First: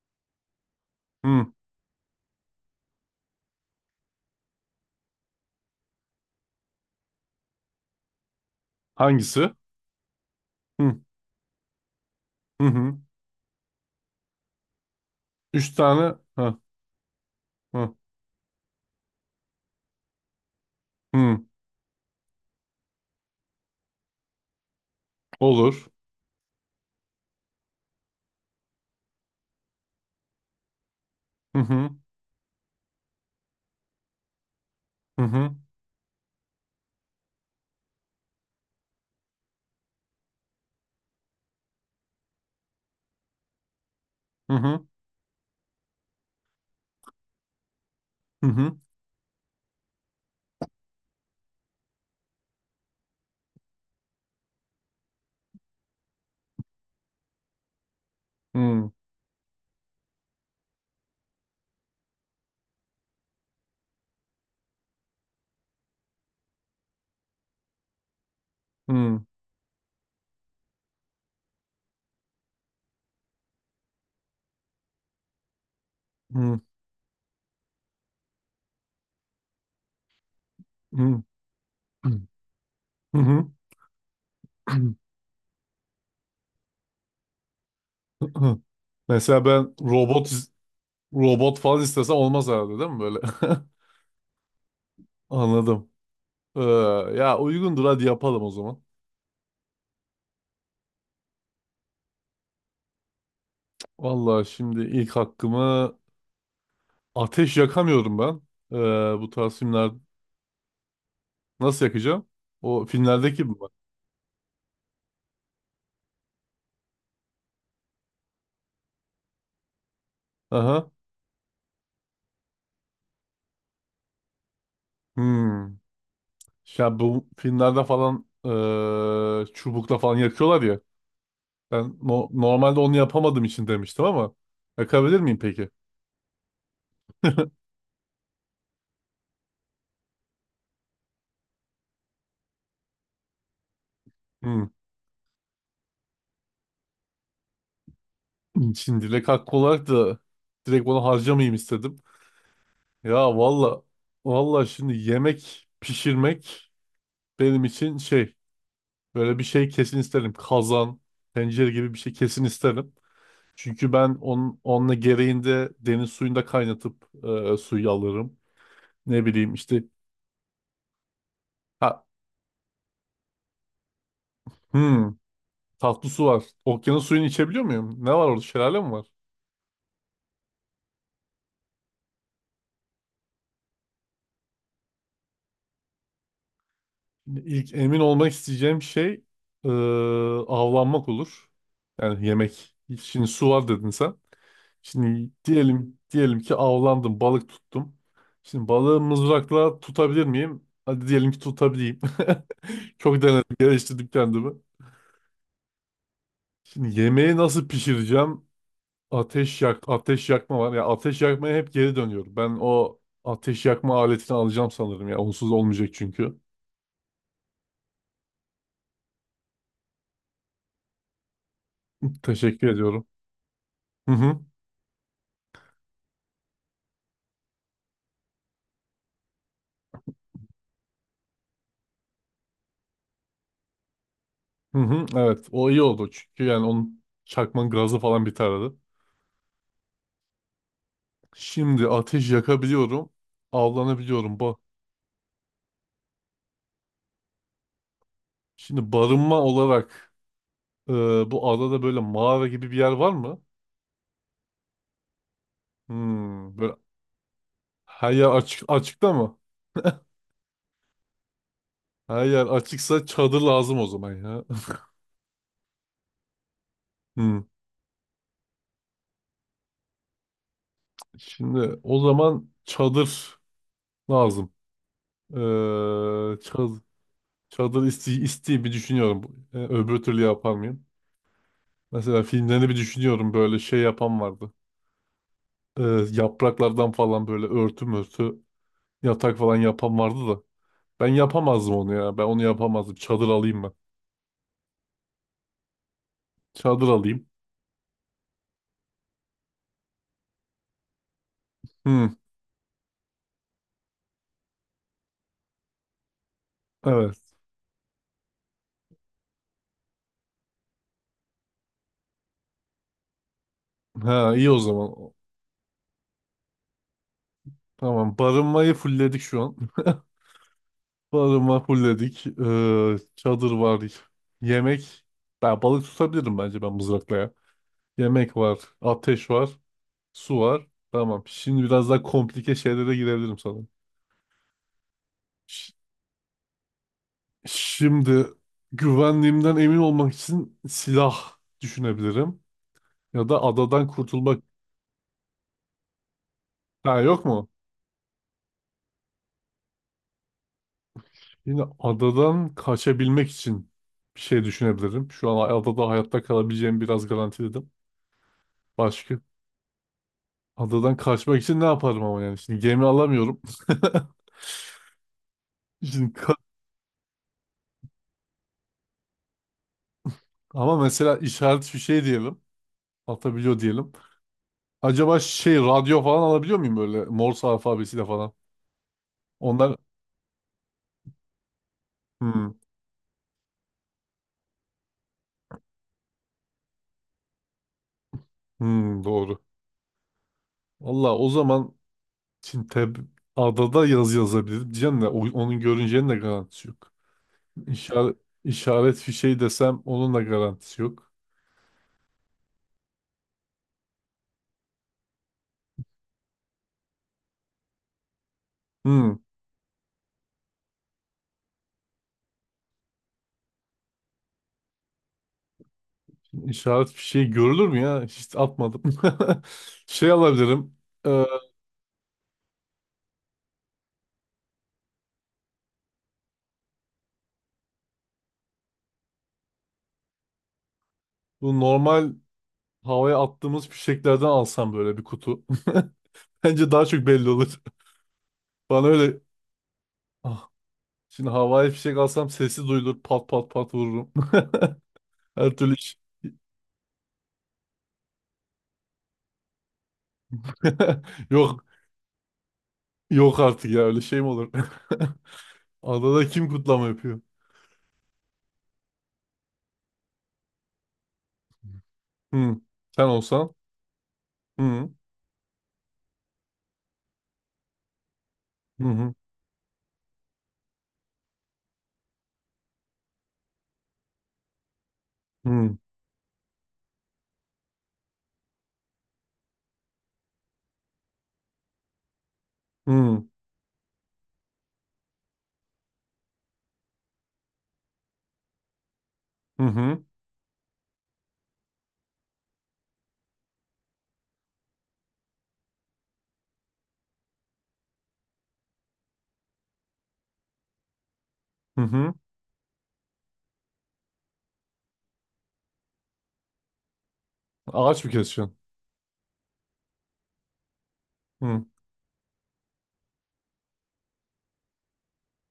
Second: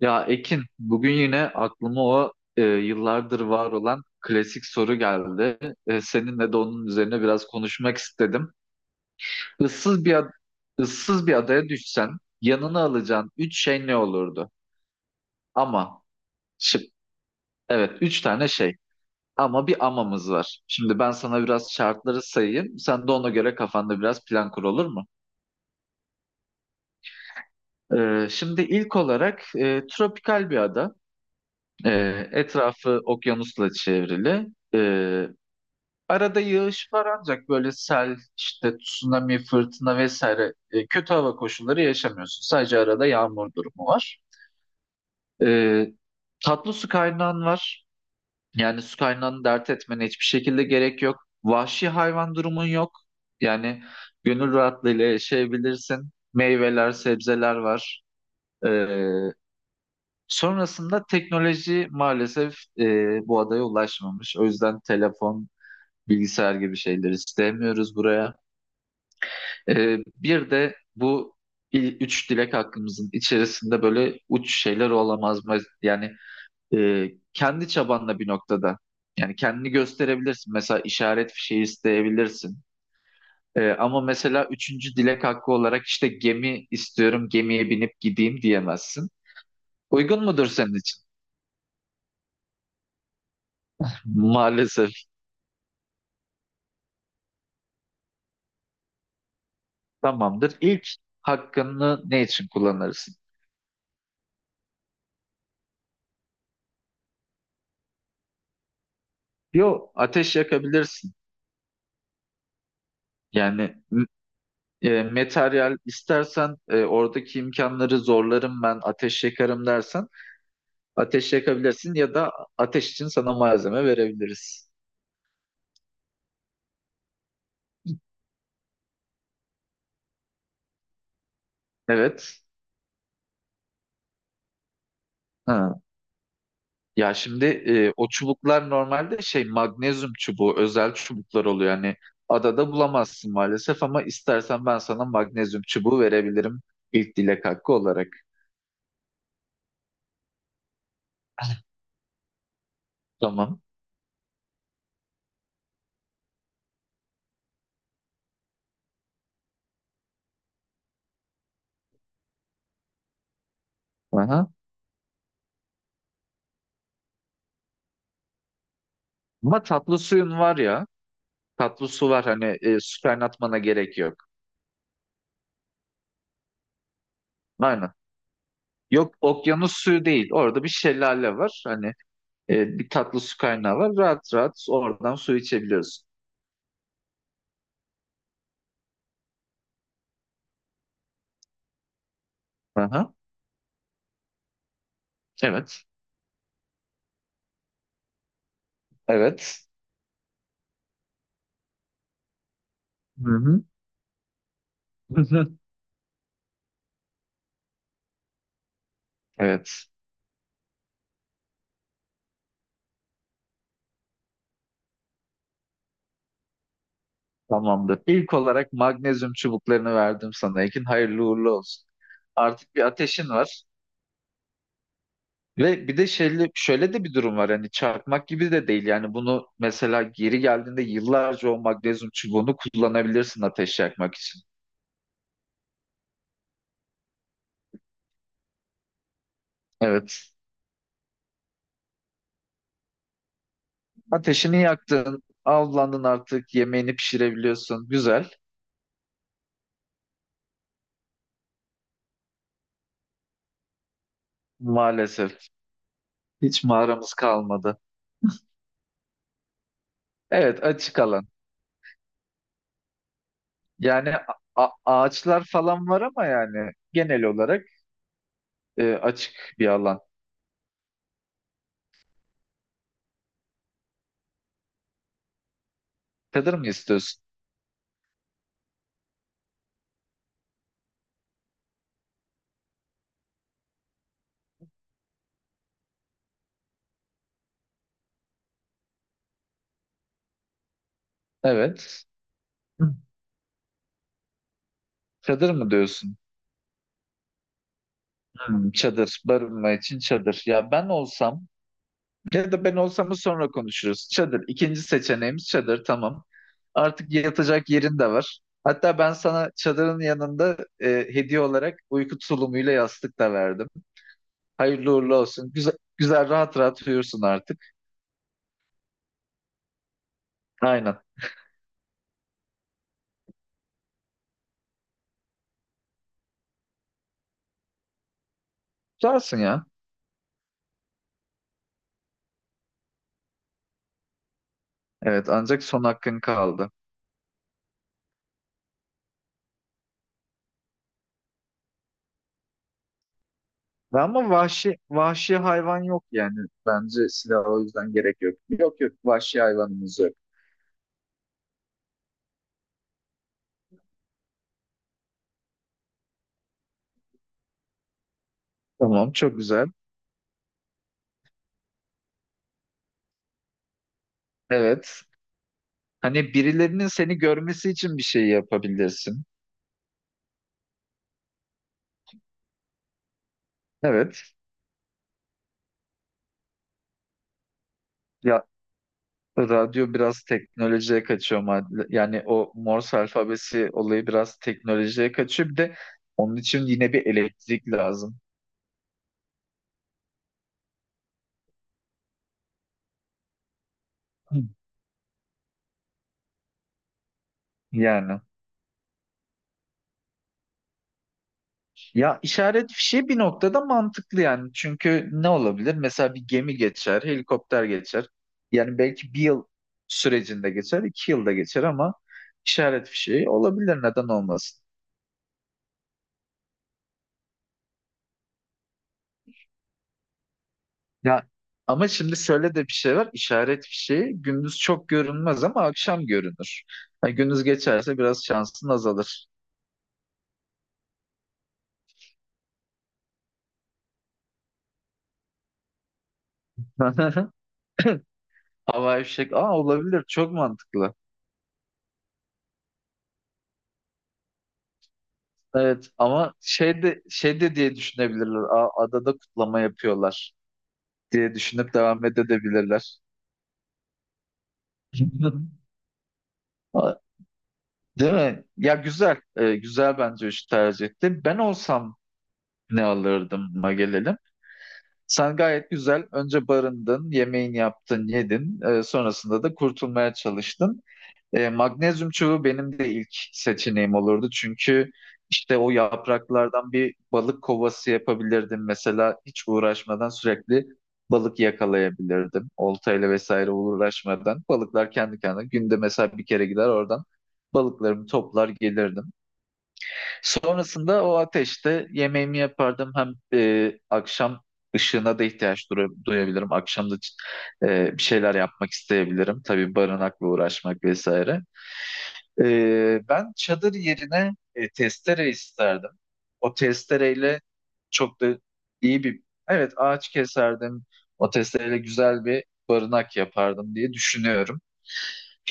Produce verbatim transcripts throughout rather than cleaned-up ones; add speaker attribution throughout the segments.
Speaker 1: Ya Ekin, bugün yine
Speaker 2: Hı.
Speaker 1: aklıma o e, yıllardır var olan klasik soru geldi. E, seninle de onun üzerine biraz konuşmak istedim.
Speaker 2: Hangisi?
Speaker 1: Issız bir ad-
Speaker 2: Hı.
Speaker 1: ıssız bir adaya düşsen
Speaker 2: Hı
Speaker 1: yanına
Speaker 2: hı.
Speaker 1: alacağın üç şey ne olurdu?
Speaker 2: Üç
Speaker 1: Ama
Speaker 2: tane. Hı.
Speaker 1: şıp,
Speaker 2: Hı.
Speaker 1: evet üç tane şey. Ama bir amamız var. Şimdi ben sana
Speaker 2: Hı.
Speaker 1: biraz şartları sayayım. Sen de ona göre kafanda biraz plan kur, olur mu?
Speaker 2: Olur.
Speaker 1: E, şimdi ilk olarak e, tropikal bir ada.
Speaker 2: Hı hı.
Speaker 1: E, Etrafı okyanusla çevrili. E,
Speaker 2: Hı hı.
Speaker 1: Arada yağış var ancak böyle sel, işte tsunami, fırtına vesaire e, kötü hava koşulları yaşamıyorsun. Sadece arada yağmur durumu var.
Speaker 2: Hı hı.
Speaker 1: E, Tatlı su kaynağın var.
Speaker 2: Hı hı.
Speaker 1: Yani su kaynağını dert etmene hiçbir şekilde gerek yok. Vahşi hayvan durumun yok. Yani gönül rahatlığıyla yaşayabilirsin. Meyveler, sebzeler var. E,
Speaker 2: Hı.
Speaker 1: Sonrasında teknoloji maalesef e, bu adaya ulaşmamış. O yüzden telefon, bilgisayar gibi şeyleri istemiyoruz buraya.
Speaker 2: Hı.
Speaker 1: Ee, bir de bu il- üç dilek hakkımızın içerisinde böyle uç şeyler olamaz mı? Yani
Speaker 2: Hı.
Speaker 1: e, kendi çabanla bir noktada. Yani kendini gösterebilirsin. Mesela
Speaker 2: Hı.
Speaker 1: işaret fişeği isteyebilirsin.
Speaker 2: Hı hı.
Speaker 1: Ee, ama mesela üçüncü dilek hakkı olarak işte gemi istiyorum, gemiye binip gideyim diyemezsin.
Speaker 2: Mesela ben
Speaker 1: Uygun
Speaker 2: robot
Speaker 1: mudur
Speaker 2: is-
Speaker 1: senin için?
Speaker 2: robot falan istesem olmaz herhalde değil mi böyle?
Speaker 1: Maalesef.
Speaker 2: Anladım. Ee, Ya uygundur, hadi yapalım o zaman.
Speaker 1: Tamamdır. İlk hakkını ne için kullanırsın?
Speaker 2: Vallahi şimdi ilk hakkımı ateş yakamıyorum ben. Ee, Bu tarz filmler
Speaker 1: Yo, ateş yakabilirsin.
Speaker 2: nasıl yakacağım? O filmlerdeki mi var?
Speaker 1: Yani e, materyal istersen e, oradaki imkanları zorlarım ben ateş yakarım dersen
Speaker 2: Aha.
Speaker 1: ateş yakabilirsin ya da ateş için sana malzeme verebiliriz.
Speaker 2: Hmm. Ya bu filmlerde falan eee, çubukla falan yakıyorlar ya. Ben no-
Speaker 1: Evet.
Speaker 2: normalde onu yapamadığım için demiştim ama yakabilir miyim peki?
Speaker 1: Ha. Ya şimdi e, o çubuklar normalde şey magnezyum çubuğu, özel çubuklar oluyor. Yani adada bulamazsın maalesef, ama istersen
Speaker 2: Hmm.
Speaker 1: ben sana magnezyum çubuğu verebilirim ilk dilek hakkı olarak.
Speaker 2: Şimdi dilek hakkı olarak da direkt onu harcamayayım istedim. Ya
Speaker 1: Tamam.
Speaker 2: valla, valla şimdi yemek pişirmek benim için şey, böyle bir şey kesin isterim. Kazan, tencere gibi bir şey kesin isterim. Çünkü ben
Speaker 1: Aha.
Speaker 2: onun, onunla gereğinde deniz suyunda kaynatıp eee, suyu alırım. Ne bileyim
Speaker 1: Ama
Speaker 2: işte.
Speaker 1: tatlı suyun var ya, tatlı
Speaker 2: Ha,
Speaker 1: su var, hani e, su kaynatmana gerek yok.
Speaker 2: hmm. Tatlı su var. Okyanus suyunu içebiliyor
Speaker 1: Aynen.
Speaker 2: muyum? Ne var orada? Şelale mi var?
Speaker 1: Yok, okyanus suyu değil. Orada bir şelale var. Hani e, bir tatlı su kaynağı var. Rahat rahat oradan su içebiliyorsun.
Speaker 2: İlk emin olmak isteyeceğim şey eee, avlanmak olur. Yani yemek.
Speaker 1: Aha.
Speaker 2: Şimdi su var dedin sen. Şimdi
Speaker 1: Evet.
Speaker 2: diyelim diyelim ki avlandım, balık tuttum. Şimdi balığı
Speaker 1: Evet.
Speaker 2: mızrakla tutabilir miyim? Hadi diyelim ki tutabileyim. Çok
Speaker 1: Hı
Speaker 2: denedim,
Speaker 1: hı.
Speaker 2: geliştirdim kendimi. Şimdi yemeği nasıl pişireceğim? Ateş yak,
Speaker 1: Evet.
Speaker 2: ateş yakma var. Ya ateş yakmaya hep geri dönüyorum. Ben o ateş yakma aletini alacağım sanırım ya. Onsuz olmayacak çünkü.
Speaker 1: Tamamdır. İlk olarak magnezyum çubuklarını verdim sana Ekin. Hayırlı uğurlu olsun.
Speaker 2: Teşekkür
Speaker 1: Artık bir
Speaker 2: ediyorum.
Speaker 1: ateşin var.
Speaker 2: Hı hı.
Speaker 1: Ve bir de şöyle, şöyle de bir durum var. Hani çarpmak gibi de değil. Yani bunu mesela geri geldiğinde yıllarca o magnezyum çubuğunu kullanabilirsin ateş yakmak için.
Speaker 2: Hı hı. Evet, o iyi oldu. Çünkü yani onun, çakmanın gazı falan biterdi.
Speaker 1: Evet.
Speaker 2: Şimdi ateş yakabiliyorum. Avlanabiliyorum. Bu.
Speaker 1: Ateşini yaktın, avlandın artık, yemeğini pişirebiliyorsun. Güzel.
Speaker 2: Şimdi barınma olarak e, bu adada böyle mağara gibi bir yer var mı?
Speaker 1: Maalesef
Speaker 2: Hmm,
Speaker 1: hiç
Speaker 2: böyle
Speaker 1: mağaramız kalmadı.
Speaker 2: her yer açık, açıkta mı?
Speaker 1: Evet, açık alan.
Speaker 2: Her yer açıksa çadır lazım o zaman
Speaker 1: Yani
Speaker 2: ya.
Speaker 1: a- ağaçlar falan var ama yani genel
Speaker 2: Hmm.
Speaker 1: olarak e, açık bir alan.
Speaker 2: Şimdi o zaman çadır lazım. Ee,
Speaker 1: Çadır mı
Speaker 2: Çadır,
Speaker 1: istiyorsun?
Speaker 2: çadır isteği, isteği bir düşünüyorum. Ee, öbür türlü yapar mıyım? Mesela filmlerini bir düşünüyorum, böyle şey yapan vardı. Ee, Yapraklardan falan böyle örtü mörtü, yatak falan yapan vardı da. Ben yapamazdım onu
Speaker 1: Evet.
Speaker 2: ya. Ben onu yapamazdım.
Speaker 1: Hı.
Speaker 2: Çadır alayım ben.
Speaker 1: Çadır mı diyorsun?
Speaker 2: Çadır alayım.
Speaker 1: Hmm, çadır, barınma için çadır. Ya ben olsam,
Speaker 2: Hmm,
Speaker 1: ya da ben olsam sonra konuşuruz. Çadır. İkinci seçeneğimiz çadır. Tamam. Artık
Speaker 2: evet.
Speaker 1: yatacak yerin de var. Hatta ben sana çadırın yanında e, hediye olarak uyku tulumuyla yastık da verdim.
Speaker 2: Ha, iyi o zaman.
Speaker 1: Hayırlı uğurlu olsun. Güzel, güzel, rahat rahat uyursun artık.
Speaker 2: Tamam. Barınmayı fullledik şu an.
Speaker 1: Aynen.
Speaker 2: Barınma fullledik. Ee, çadır var. Yemek. Ben balık tutabilirim bence, ben mızrakla ya. Yemek var. Ateş
Speaker 1: Tutarsın
Speaker 2: var.
Speaker 1: ya.
Speaker 2: Su var. Tamam. Şimdi biraz daha komplike şeylere girebilirim sanırım.
Speaker 1: Evet, ancak son hakkın kaldı.
Speaker 2: Şimdi güvenliğimden emin olmak için silah düşünebilirim. Ya da adadan
Speaker 1: Ve ama
Speaker 2: kurtulmak.
Speaker 1: vahşi vahşi hayvan yok yani.
Speaker 2: Ha,
Speaker 1: Bence
Speaker 2: yok
Speaker 1: silah
Speaker 2: mu?
Speaker 1: o yüzden gerek yok. Yok yok, vahşi hayvanımız yok.
Speaker 2: Yine adadan kaçabilmek için bir şey düşünebilirim. Şu an adada hayatta kalabileceğimi biraz garantiledim.
Speaker 1: Tamam,
Speaker 2: Başka?
Speaker 1: çok güzel.
Speaker 2: Adadan kaçmak için ne yaparım ama yani? Şimdi gemi alamıyorum.
Speaker 1: Evet.
Speaker 2: Şimdi
Speaker 1: Hani
Speaker 2: ka-
Speaker 1: birilerinin seni görmesi için bir şey yapabilirsin.
Speaker 2: ama mesela işaret fişeği diyelim. Atabiliyor diyelim.
Speaker 1: Evet.
Speaker 2: Acaba şey, radyo falan alabiliyor muyum böyle Morse alfabesiyle falan?
Speaker 1: Ya,
Speaker 2: Onlar...
Speaker 1: radyo biraz teknolojiye kaçıyor. ma- Yani
Speaker 2: Hmm,
Speaker 1: o Morse alfabesi olayı biraz teknolojiye kaçıyor. Bir de onun için yine bir elektrik lazım.
Speaker 2: hmm, doğru. Valla o zaman Şimdi tab adada yaz
Speaker 1: Hı.
Speaker 2: yazabilirim. Diyeceğim de o- onun görüneceğinin de garantisi yok. İşaret,
Speaker 1: Yani.
Speaker 2: işaret fişeği desem onun da garantisi yok.
Speaker 1: Ya işaret fişi bir noktada mantıklı yani. Çünkü ne olabilir? Mesela bir gemi geçer, helikopter geçer. Yani
Speaker 2: Hmm,
Speaker 1: belki bir yıl sürecinde geçer, iki yılda geçer, ama işaret fişi olabilir. Neden olmasın?
Speaker 2: işaret fişeği görülür mü ya? Hiç atmadım. Şey alabilirim. e,
Speaker 1: Ya, ama şimdi şöyle de bir şey var. İşaret fişeği gündüz çok görünmez ama akşam görünür. Ha, gündüz geçerse biraz şansın azalır.
Speaker 2: Bu normal havaya attığımız fişeklerden alsam böyle bir kutu. Bence daha çok belli olur. Bana
Speaker 1: Havai
Speaker 2: öyle,
Speaker 1: fişek. Aa, olabilir. Çok
Speaker 2: ah,
Speaker 1: mantıklı.
Speaker 2: şimdi havai fişek alsam sesi duyulur. Pat pat pat vururum. Her türlü
Speaker 1: Evet
Speaker 2: iş.
Speaker 1: ama şey de, şey de diye düşünebilirler. Aa, adada kutlama yapıyorlar diye
Speaker 2: Yok.
Speaker 1: düşünüp devam edebilirler.
Speaker 2: Yok artık ya, öyle şey mi olur? Adada kim kutlama
Speaker 1: Aa,
Speaker 2: yapıyor?
Speaker 1: değil mi? Ya güzel. Ee, güzel, bence üç tercih etti. Ben olsam
Speaker 2: Hı.
Speaker 1: ne
Speaker 2: Sen
Speaker 1: alırdım?
Speaker 2: olsan.
Speaker 1: Gelelim.
Speaker 2: Hı.
Speaker 1: Sen gayet güzel önce barındın, yemeğini yaptın, yedin. Ee,
Speaker 2: Hı hı.
Speaker 1: sonrasında da kurtulmaya çalıştın. Ee, magnezyum çubuğu benim de ilk seçeneğim olurdu. Çünkü işte o
Speaker 2: Hı.
Speaker 1: yapraklardan bir balık kovası yapabilirdim. Mesela hiç uğraşmadan sürekli balık yakalayabilirdim. Oltayla
Speaker 2: Hı.
Speaker 1: vesaire uğraşmadan. Balıklar kendi kendine günde mesela bir kere gider, oradan balıklarımı toplar gelirdim.
Speaker 2: Hı hı.
Speaker 1: Sonrasında o ateşte yemeğimi yapardım. Hem e, akşam ışığına da ihtiyaç dura- duyabilirim. Akşam da e, bir şeyler yapmak isteyebilirim. Tabii barınakla uğraşmak vesaire.
Speaker 2: Hı hı.
Speaker 1: E, ben çadır yerine e, testere isterdim. O testereyle
Speaker 2: Ağaç mı
Speaker 1: çok da
Speaker 2: keseceksin?
Speaker 1: iyi bir... Evet, ağaç keserdim. O
Speaker 2: Hı.
Speaker 1: testereyle güzel bir barınak yapardım diye düşünüyorum.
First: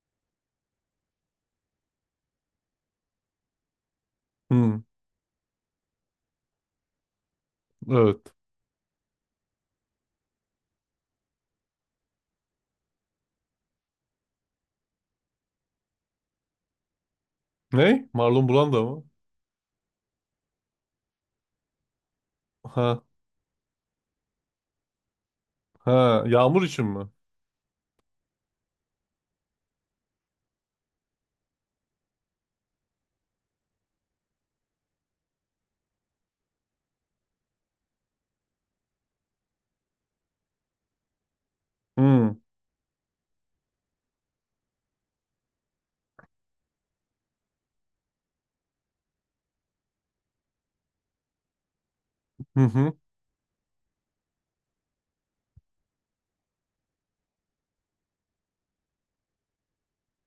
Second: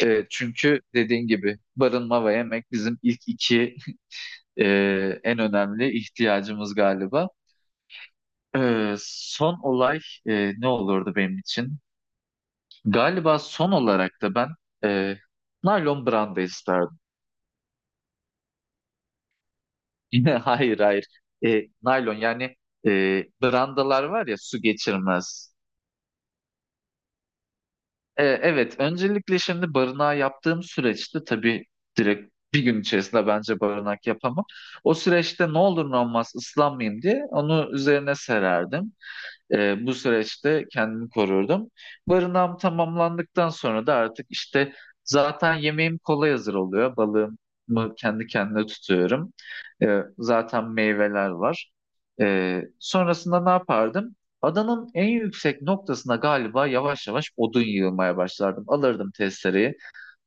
Speaker 1: E, çünkü dediğin gibi barınma ve yemek bizim ilk iki e,
Speaker 2: Hı.
Speaker 1: en önemli ihtiyacımız galiba.
Speaker 2: Evet.
Speaker 1: E, son olay e, ne olurdu benim için? Galiba son olarak da ben e, naylon branda isterdim.
Speaker 2: Ne? Marlon Brando mı?
Speaker 1: Yine hayır hayır. E, naylon yani e,
Speaker 2: Ha.
Speaker 1: brandalar var ya, su geçirmez.
Speaker 2: Ha. Yağmur için mi?
Speaker 1: E, evet, öncelikle şimdi barınağı yaptığım süreçte tabii direkt bir gün içerisinde bence barınak yapamam. O süreçte ne olur ne olmaz, ıslanmayayım diye onu üzerine sererdim. Ee, bu süreçte kendimi korurdum.
Speaker 2: Hı.
Speaker 1: Barınağım tamamlandıktan sonra da artık işte zaten yemeğim kolay hazır oluyor. Balığımı kendi kendine tutuyorum. Ee, zaten meyveler var.
Speaker 2: Hı
Speaker 1: Ee,
Speaker 2: hı.
Speaker 1: sonrasında ne yapardım? Adanın en yüksek noktasına galiba yavaş yavaş odun yığmaya başlardım. Alırdım testereyi.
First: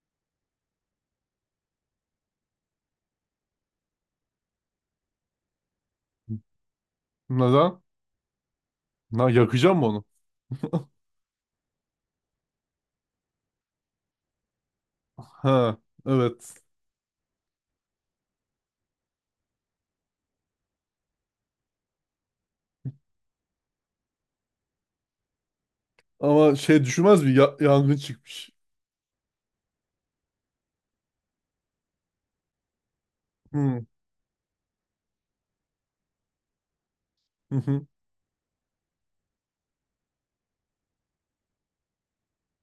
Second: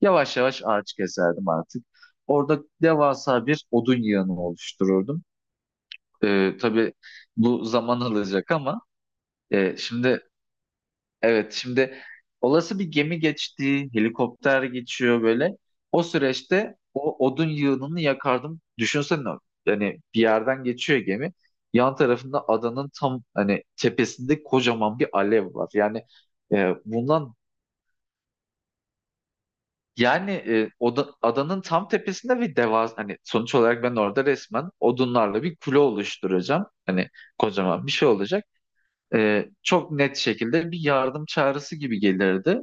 Speaker 1: Yavaş yavaş ağaç keserdim artık. Orada devasa bir odun yığını oluştururdum. Ee, tabii bu
Speaker 2: Neden?
Speaker 1: zaman alacak ama
Speaker 2: Na,
Speaker 1: e,
Speaker 2: yakacağım mı onu?
Speaker 1: şimdi Evet, şimdi olası bir gemi geçti, helikopter geçiyor böyle.
Speaker 2: Ha.
Speaker 1: O
Speaker 2: Evet.
Speaker 1: süreçte o odun yığınını yakardım. Düşünsene hani bir yerden geçiyor gemi. Yan tarafında adanın tam hani tepesinde kocaman bir alev var. Yani
Speaker 2: Ama
Speaker 1: e,
Speaker 2: şey düşünmez mi?
Speaker 1: bundan
Speaker 2: Ya- yangın çıkmış.
Speaker 1: yani e, oda- adanın tam tepesinde bir devas, hani sonuç olarak
Speaker 2: Hı.
Speaker 1: ben orada resmen odunlarla bir kule oluşturacağım. Hani
Speaker 2: Hı hı.
Speaker 1: kocaman bir şey olacak. E, çok net şekilde bir yardım çağrısı gibi gelirdi.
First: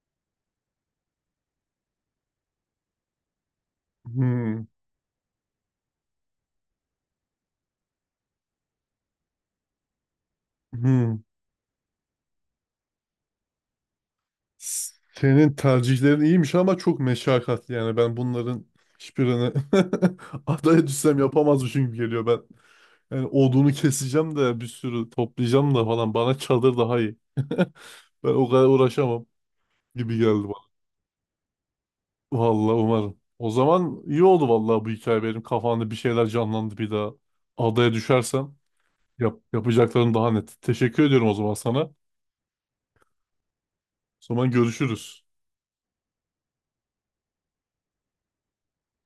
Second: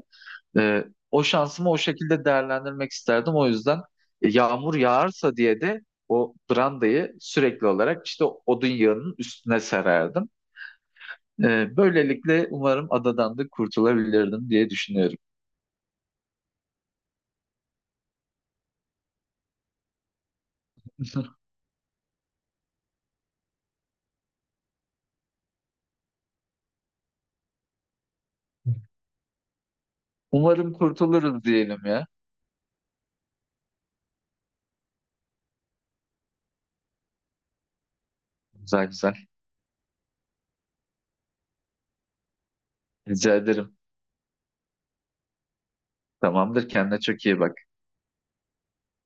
Speaker 1: E, O şansımı o şekilde değerlendirmek isterdim. O yüzden e,
Speaker 2: Hı.
Speaker 1: yağmur yağarsa diye de o brandayı sürekli olarak işte odun yağının üstüne sererdim.
Speaker 2: Hı.
Speaker 1: E, böylelikle umarım adadan da kurtulabilirdim diye düşünüyorum.
Speaker 2: Senin tercihlerin iyiymiş ama çok meşakkatli yani, ben bunların hiçbirini adaya düşsem yapamazmışım gibi geliyor ben. Yani odunu keseceğim de, bir sürü toplayacağım da falan, bana çadır daha iyi. Ben o kadar uğraşamam gibi geldi bana.
Speaker 1: Umarım kurtuluruz diyelim ya.
Speaker 2: Vallahi umarım. O zaman iyi oldu vallahi, bu hikaye benim kafamda bir şeyler canlandı bir daha. Adaya düşersem
Speaker 1: Güzel güzel.
Speaker 2: yap, yapacaklarım daha net. Teşekkür ediyorum o zaman sana. O
Speaker 1: Rica ederim.
Speaker 2: zaman görüşürüz.
Speaker 1: Tamamdır. Kendine çok iyi bak.